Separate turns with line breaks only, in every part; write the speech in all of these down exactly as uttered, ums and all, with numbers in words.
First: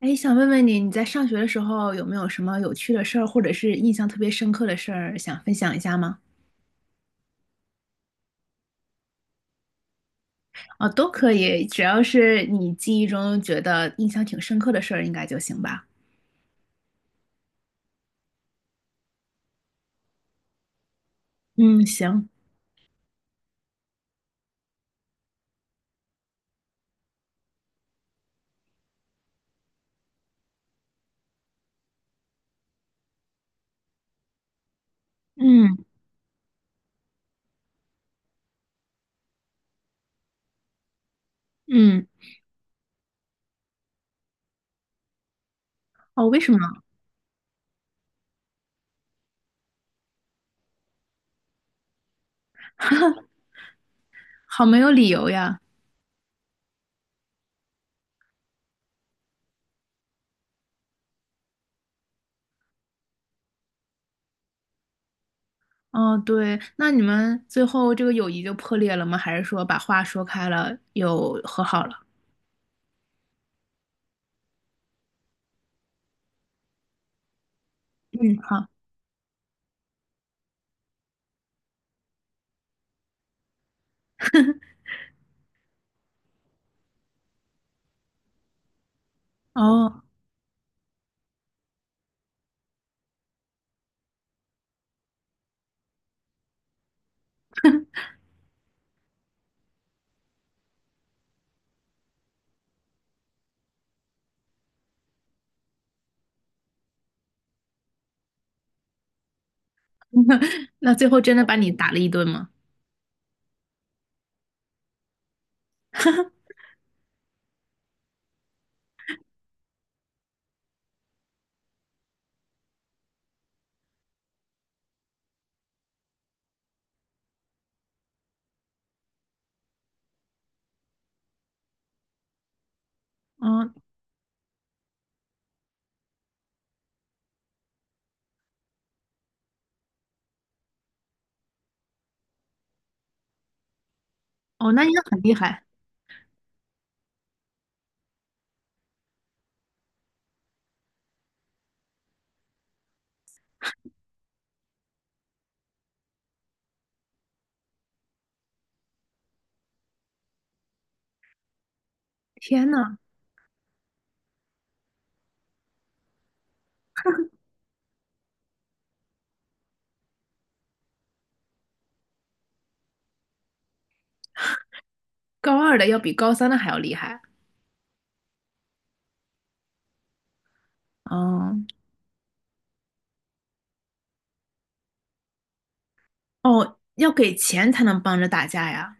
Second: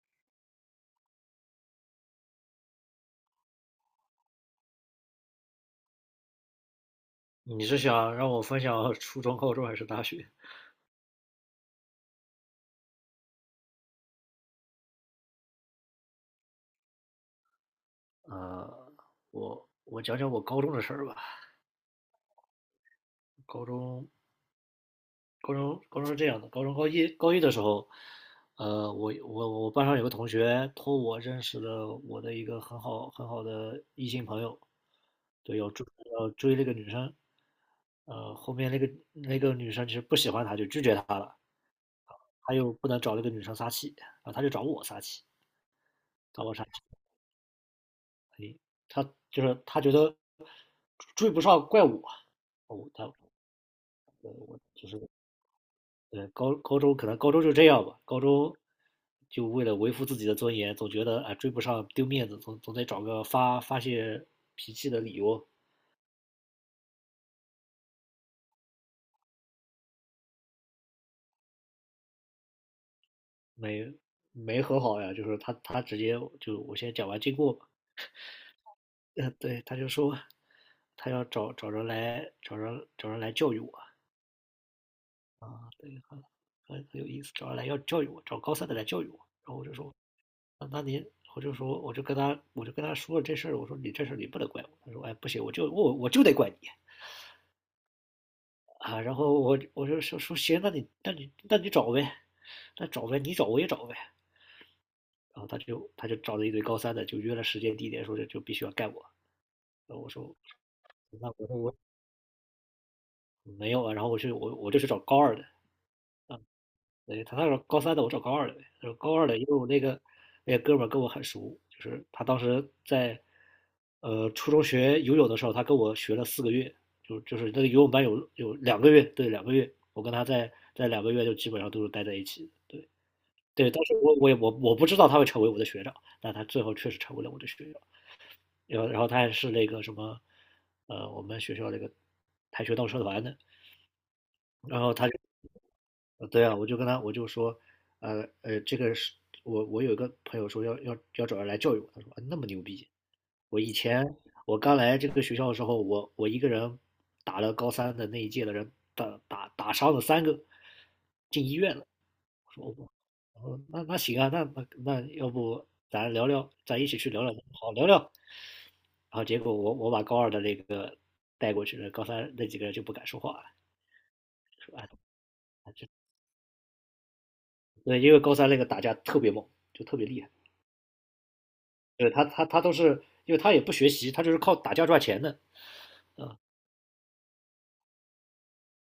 哎，想问问你，你在上学的时候有没有什么有趣的事儿，或者是印象特别深刻的事儿，想分享一下吗？
你是想让我分享 初中、高中还是大学？
哦，都可以，只要是你记忆中觉得印象挺深刻的事儿，应该就行吧。
呃，我我讲讲我高中的事儿吧。
嗯，行，
高中，高中，高中是这样的。高中高一高一的时候，呃，我我我班上有个同学托我认识了我的一个很好很好的异性朋友。对，要
嗯
追要追那个女生。呃，后面那个那个女生其实不喜欢他，就拒绝他了。
嗯，
他又不能找那个女生撒气，然后他就找我撒气，
哦，为
找
什
我
么？
撒气，他就是他觉得追不上怪我。哦，他
好没有理由呀。
对，高高中可能高中就这样吧。高中就为了维护自己的尊严，总觉得啊，追不上丢面子，总总得找个发发泄脾气的理由。
哦，对，那你们最后这个友谊就破裂了吗？还是说把话说开了，又和好了？
没没和好呀。就是他他直接就我先讲完经过吧。
嗯，好。
呃对，他就说他要找找人来找人找人来教育我啊。对，很很很有意思。找人来要教育我，找高三的来教育我。然后我就说
哦，
那那您，我就说，我就跟他，我就跟他说了这事儿。我说你这事儿你不能怪我。他说，哎，不行，我就我我就得怪你啊。然后我我就说说行。那你那你那你找呗。那找呗，你找我也找呗。然后他就他就找了一堆高三的，就约了时间地点，说这就必须要干我。然后我说，
那最后
那
真的
我
把
说
你
我
打了一顿吗？
没有啊。然后我就我我就去找高二的。对，他那时候高三的，我找高二的呗。然后高二的，因为我那个那个哥们儿跟我很熟。就是他当时在呃初中学游泳的时候，他跟我学了四个月。就就是那个游泳班有有两个月，对，两个月，我跟他在在两个月就基本上都是待在一起的。对
哦
对，当时我我也我我不知道他会成为我的学长。但他最后确实成为了我的学长。然后然后他还是那个什么。呃，我们学校那个跆拳道社团的。
哦，
然
那应
后
该
他
很厉害。
呃，对啊。我就跟他，我就说，呃呃，这个是我我有一个朋友说要要要找人来教育我。他说啊那么牛逼。我以前我刚来这个学校的时候，我我一个人打了高三的那一届的人，打打打伤了三个，进医院了。我说
天
哦
呐！
我哦，那那行啊，那那那要不咱聊聊，咱一起去聊聊，好聊聊。然后结果我我把高二的那个带过去了，高三那几个人就不敢说话了，说啊。
高二的要比高三的还要厉害
对，因为高三那个打架特别猛，就特别厉害。
哦，
对他他他都是，因为他也不学习，他就是靠打架赚钱的。
哦，要给钱才能帮着打架呀！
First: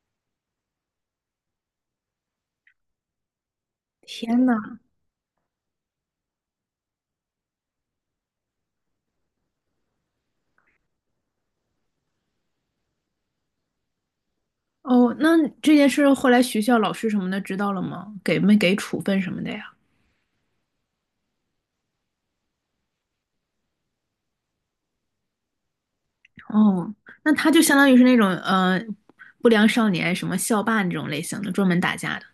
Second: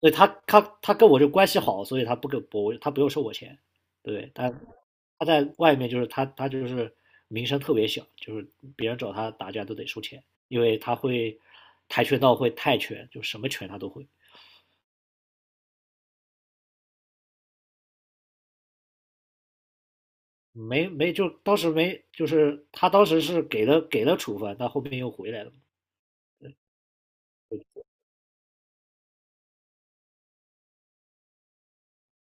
对他他他跟我就关系好，所以他不给我，他不用收我钱。对，
天
但
呐，
他在外面就是他他就是名声特别小，就是别人找他打架都得收钱，因为他会跆拳道，会泰拳，就什么拳他都会。
哦，那这件事后来学校老师什么的知道了吗？给没给处分什么的呀？
没没就当时没就是他当时是给了给了处分，但后面又回来了嘛。
哦，那他就相当于是那种呃不良少年，什么校霸那种类型的，专门打架的。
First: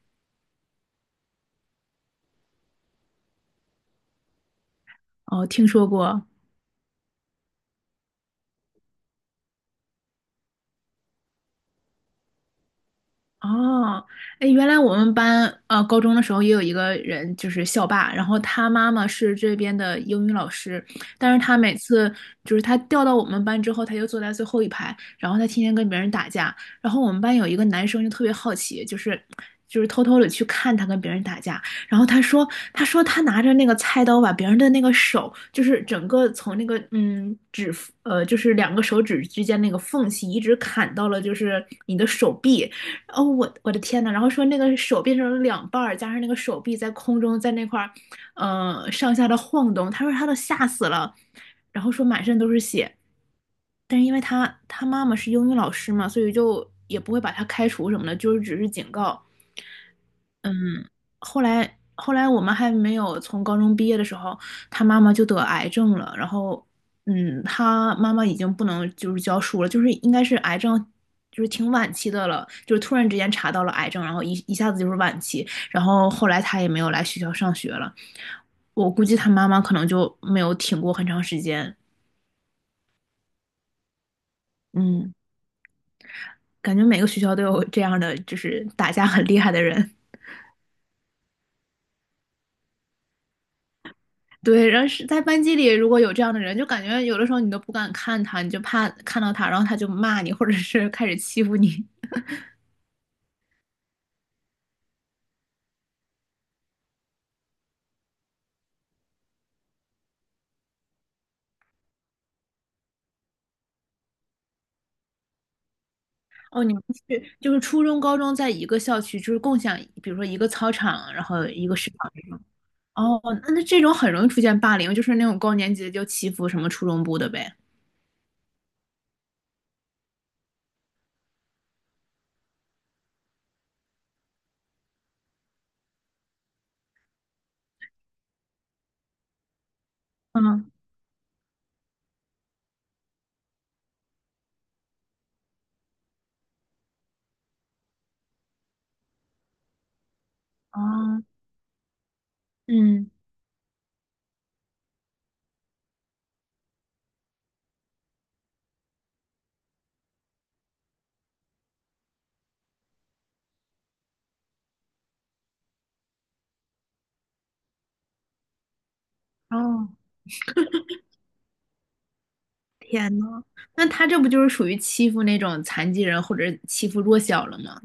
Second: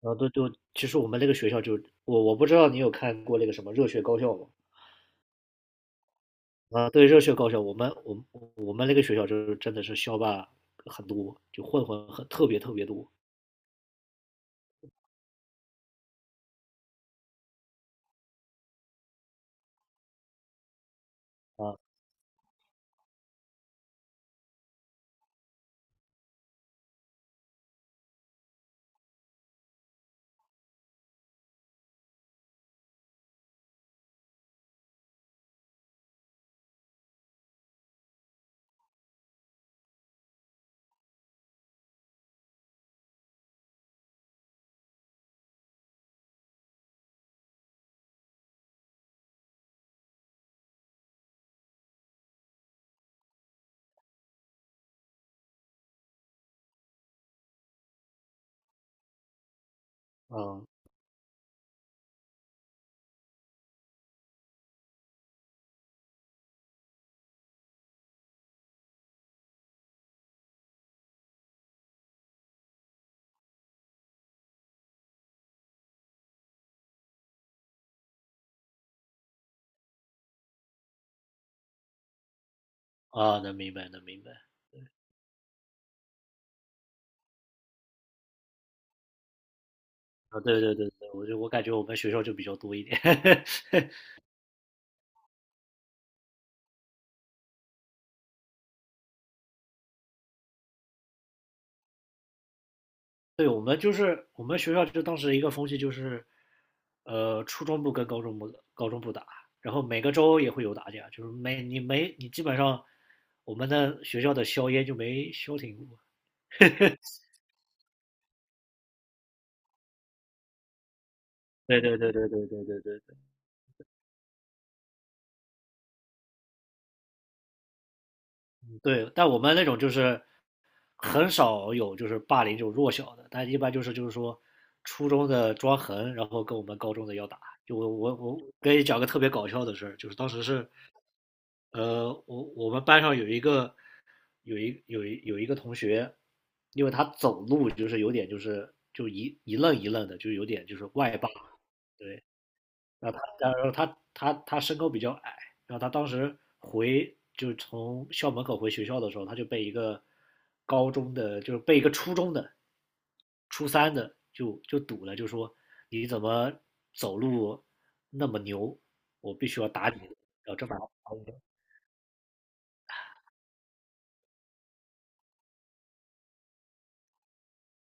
然后都就其实我们那个学校就我我不知道你有看过那个什么《热血高校》吗？
哦，听说过，
啊，对于热血高校，我们我们我们那个学校就是真的是校霸很多，就混混很特别特别多。
哦，哎，原来我们班呃高中的时候也有一个人就是校霸，然后他妈妈是这边的英语老师，但是他每
啊
次就是他调到我们班之后，他就坐在最后一排，然后他天天跟别人打架，然后我们班有一个男生就特别好奇，就是就是偷偷的去看他跟别人打架，然后他说他说他拿着那个菜刀把别人的那个手，就是整个从那个嗯指呃就是两个手指之间那个缝隙一直砍到了就是你的手臂。哦，我我的天呐！然后说那个手变成了两半儿，加上那个手臂在空中在那块儿，呃，上下的晃动。他说他都吓死了，然后说满身都是血。但是因为他他妈妈是英语老师嘛，所以就也不会把他开除什么的，就是只是警告。嗯，
啊
后来后来我们还没有从高中毕业的时候，他妈妈就得癌症了。然后，嗯，他妈妈已经不能就是教书了，就是应该是癌症，就是挺晚期的了，就是突然之间查到了癌症，然后一一下子就是晚期。然后后来他也没有来学校上学了，我估计他妈妈可能就没有挺过很长时间。
啊！能明白，能明白。
嗯，感觉每个学校都有这样的，就是打架很厉害的人。
啊！对对对对，我就我感觉我们学校就比较多一点。
对，然后是在班级里，如果有这样的人，就感觉有的时候你都不敢看他，你就怕看到他，然后他就骂你，或者是开始欺负你。
对，我们就是我们学校就当时一个风气就是，呃，初中部跟高中部高中部打。然后每个周也会有打架，就是没你没你基本上我们的学校的硝烟就没消停过。
哦，你们是就是初中、高中在一个校区，就是共享，比如说一个操场，然后一个
对
食
对
堂
对
这
对对
种。
对对对对。
哦，那那这种很容易出现霸凌，就是那种高年级的就欺负什么初中部的呗。
对，但我们那种就是。很少有就是霸凌这种弱小的，但一般就是就是说初中的抓痕，然后跟我们高中的要打。就我我我跟你讲个特别搞笑的事儿，就是当时是，
嗯，
呃，我我们班上有一个有一有一有一个同学。因为他走路就是有点就是就一一愣一愣的，就有点就是外
哦，
八。对。
嗯，
然后他，然后他，他，他身高比较矮。然后他当时回就从校门口回学校的时候，他就被一个高中的，就是被一个初中的，初三的就就堵了，就说你怎么走路那么牛，我必须要
哦，
打你。然后这把
天呐，那他这不就是属于欺负那种残疾人或者欺负弱小了吗？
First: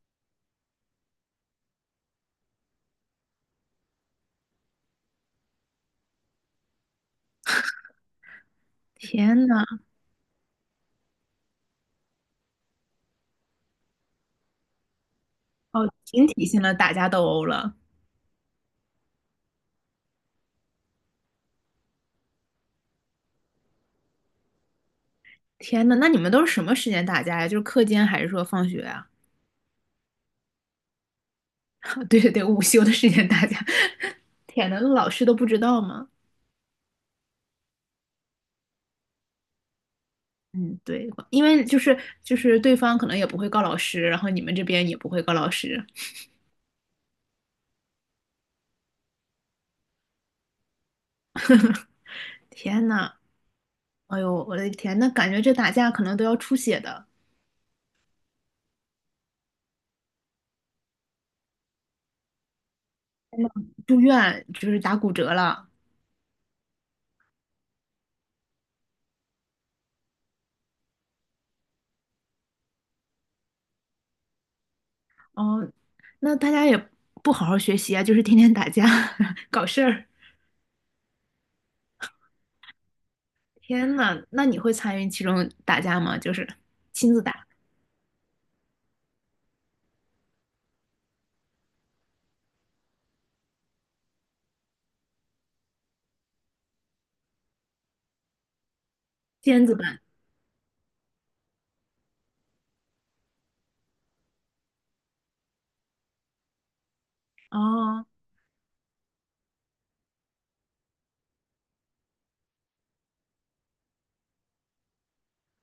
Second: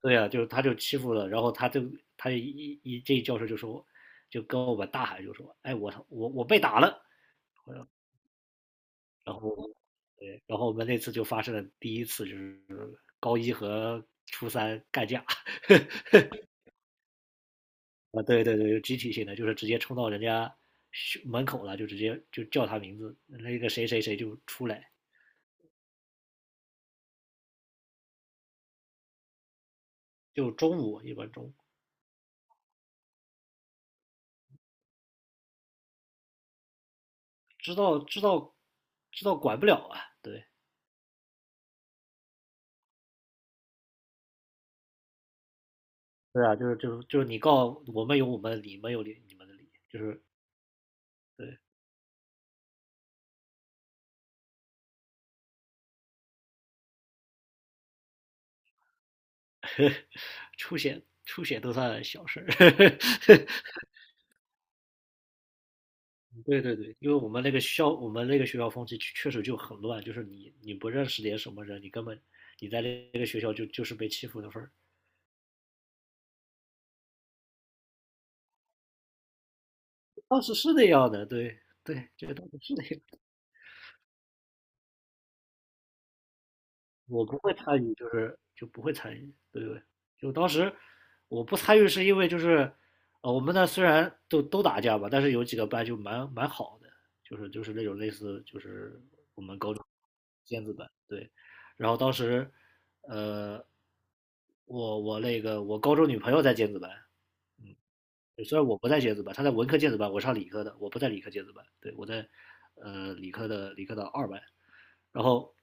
对啊，就是他就欺负了。然后他就他一一这教授就说，就跟我们大喊就说，哎，我我我被打了。然
天
后
呐，
对，然后我们那次就发生了第一次，就是高一和初三干架。
哦，群体性的打架斗殴了。
啊，对对对，集体性的，就是直接冲到人家学门口了，就直接就叫他名字，那个谁谁谁就出来。
天呐，那你们都是什么时间打架呀？就是课间还是说放学啊？
就中午一般中午。
对对对，午休的时间打架。天呐，那老师都不知道吗？
知道，知道，知道，管不了啊。对
嗯，对，因为就是就是对方可能也不会告老师，然后你们这边也不会告老师。
对啊，就是就是就是你告我们有我们的理，你们有你们的理，就是对。
天呐，哎呦，我的天，那感觉这打架可能都要出血的，
出血，出血都算小事儿。
住院就是打骨折了。
对对对，因为我们那个校，我们那个学校风气确确实就很乱，就是你你不认识点什么人，你根本你在那个学校就就是被欺负的份儿。
哦，那大家也不好好学习啊，就是天天打架 搞事儿。
当时是那样的，对对，这个当时是那样。
天呐，那你会参与其中打架吗？就是亲自
我不
打。
会参与，就是就不会参与。对对，就当时我不参与是因为就是，呃，我们那虽然都都打架吧，但是有几个班就蛮蛮好的，就是就是那种类似就是我们
尖
高
子
中
班
尖子班，对。然后当时，呃，我我那个我高中女朋友在尖子班。
哦，
虽然我不在尖子班，她在文科尖子班，我上理科的，我不在理科尖子班。对，我在呃理科的理科的二班。然后。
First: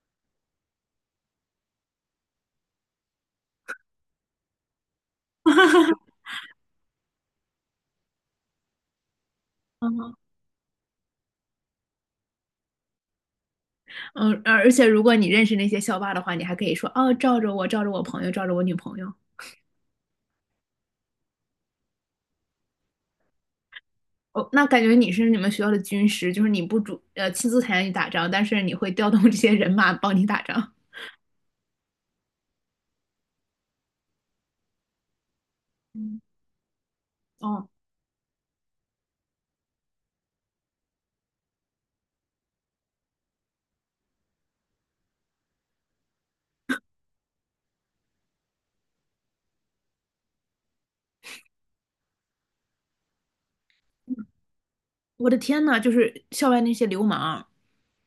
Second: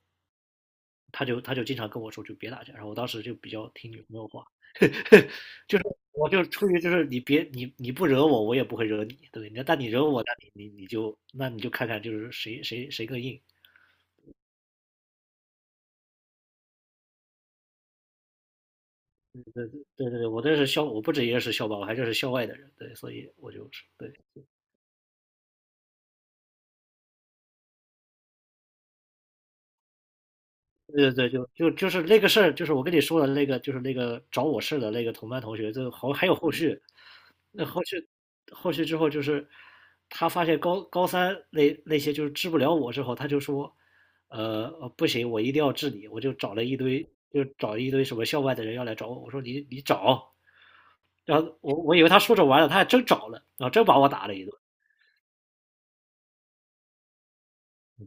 他就他就经常跟我说，就别打架。然后我当时就比较听女朋友话。就是我就出于就是你别你你不惹我，我也不会惹你，对不对？但你惹
嗯
我，那你你你就那你就看看就是谁谁谁更硬。
嗯，而而且如果你认识那些校霸的话，你还可以说哦，罩着我，罩着我朋友，罩着我女朋友。
对对对，我这是校，我不止也是校霸，我还认识校外的人，对。所以我就是对
哦，那感觉你是你们学校的军师，就是你不主呃亲自参与打仗，但是你会调动 这些人马帮你打仗。
对对对，就就就是那个事儿，就是我跟你说的那个，就是那个找我事的那个同班同学，就好
嗯，
还有后续。那
哦，
后续后续之后就是他发现高高三那那些就是治不了我之后，他就说，呃，呃不行，我一定要治你。我就找了一堆，就找一堆什么校外的人要来找我，我说你你找。然后我我以为他说着玩儿的，他还真找了，然后真把我打了一顿。
我的天呐，就是校外那些流氓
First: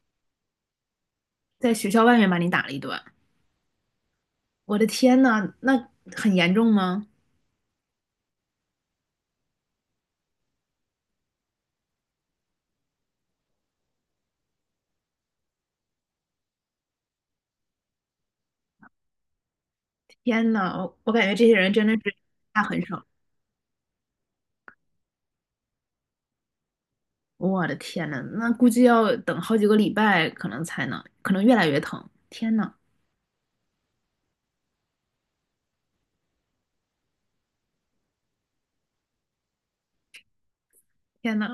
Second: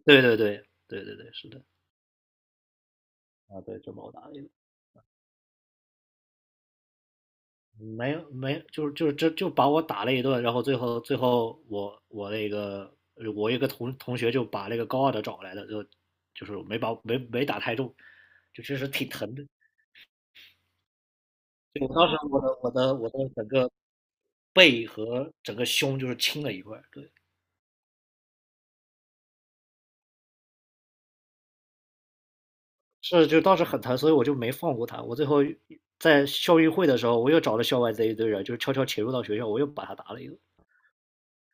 对对对对对对，是的，
在学校外面把你打了一顿，
啊对，真把我打了一顿。
我的天呐，那很严重吗？
没有没，就是就是这就就把我打了一顿。然后最后最后我我那个我一个同同学就把那个高二的找来的。就就是没把没没打太重，就确实挺疼的。
天呐，我我感觉这些人真
就
的
我当
是
时我的
下
我
狠
的
手。
我的整个背和整个胸就是青了一块儿，对。
我的天呐，那估计要等好几个礼拜，可能才能，可能越来越疼。天呐，
是，就当时很疼，所以我就没放过他。我最后在校运会的时候，我又找了校外这一堆人，就是悄悄潜入到学校，我又把他打了一顿。
天呐，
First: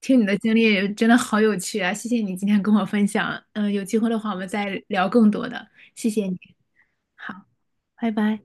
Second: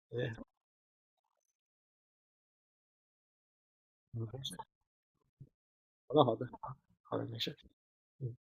听你
对。
的经历真的好有趣啊！谢谢你今天跟我分享，嗯、有机会的
嗯，
话我们
好
再聊更多的，谢
的，
谢你。
好的，好的，没
好，
事，
拜
嗯。
拜。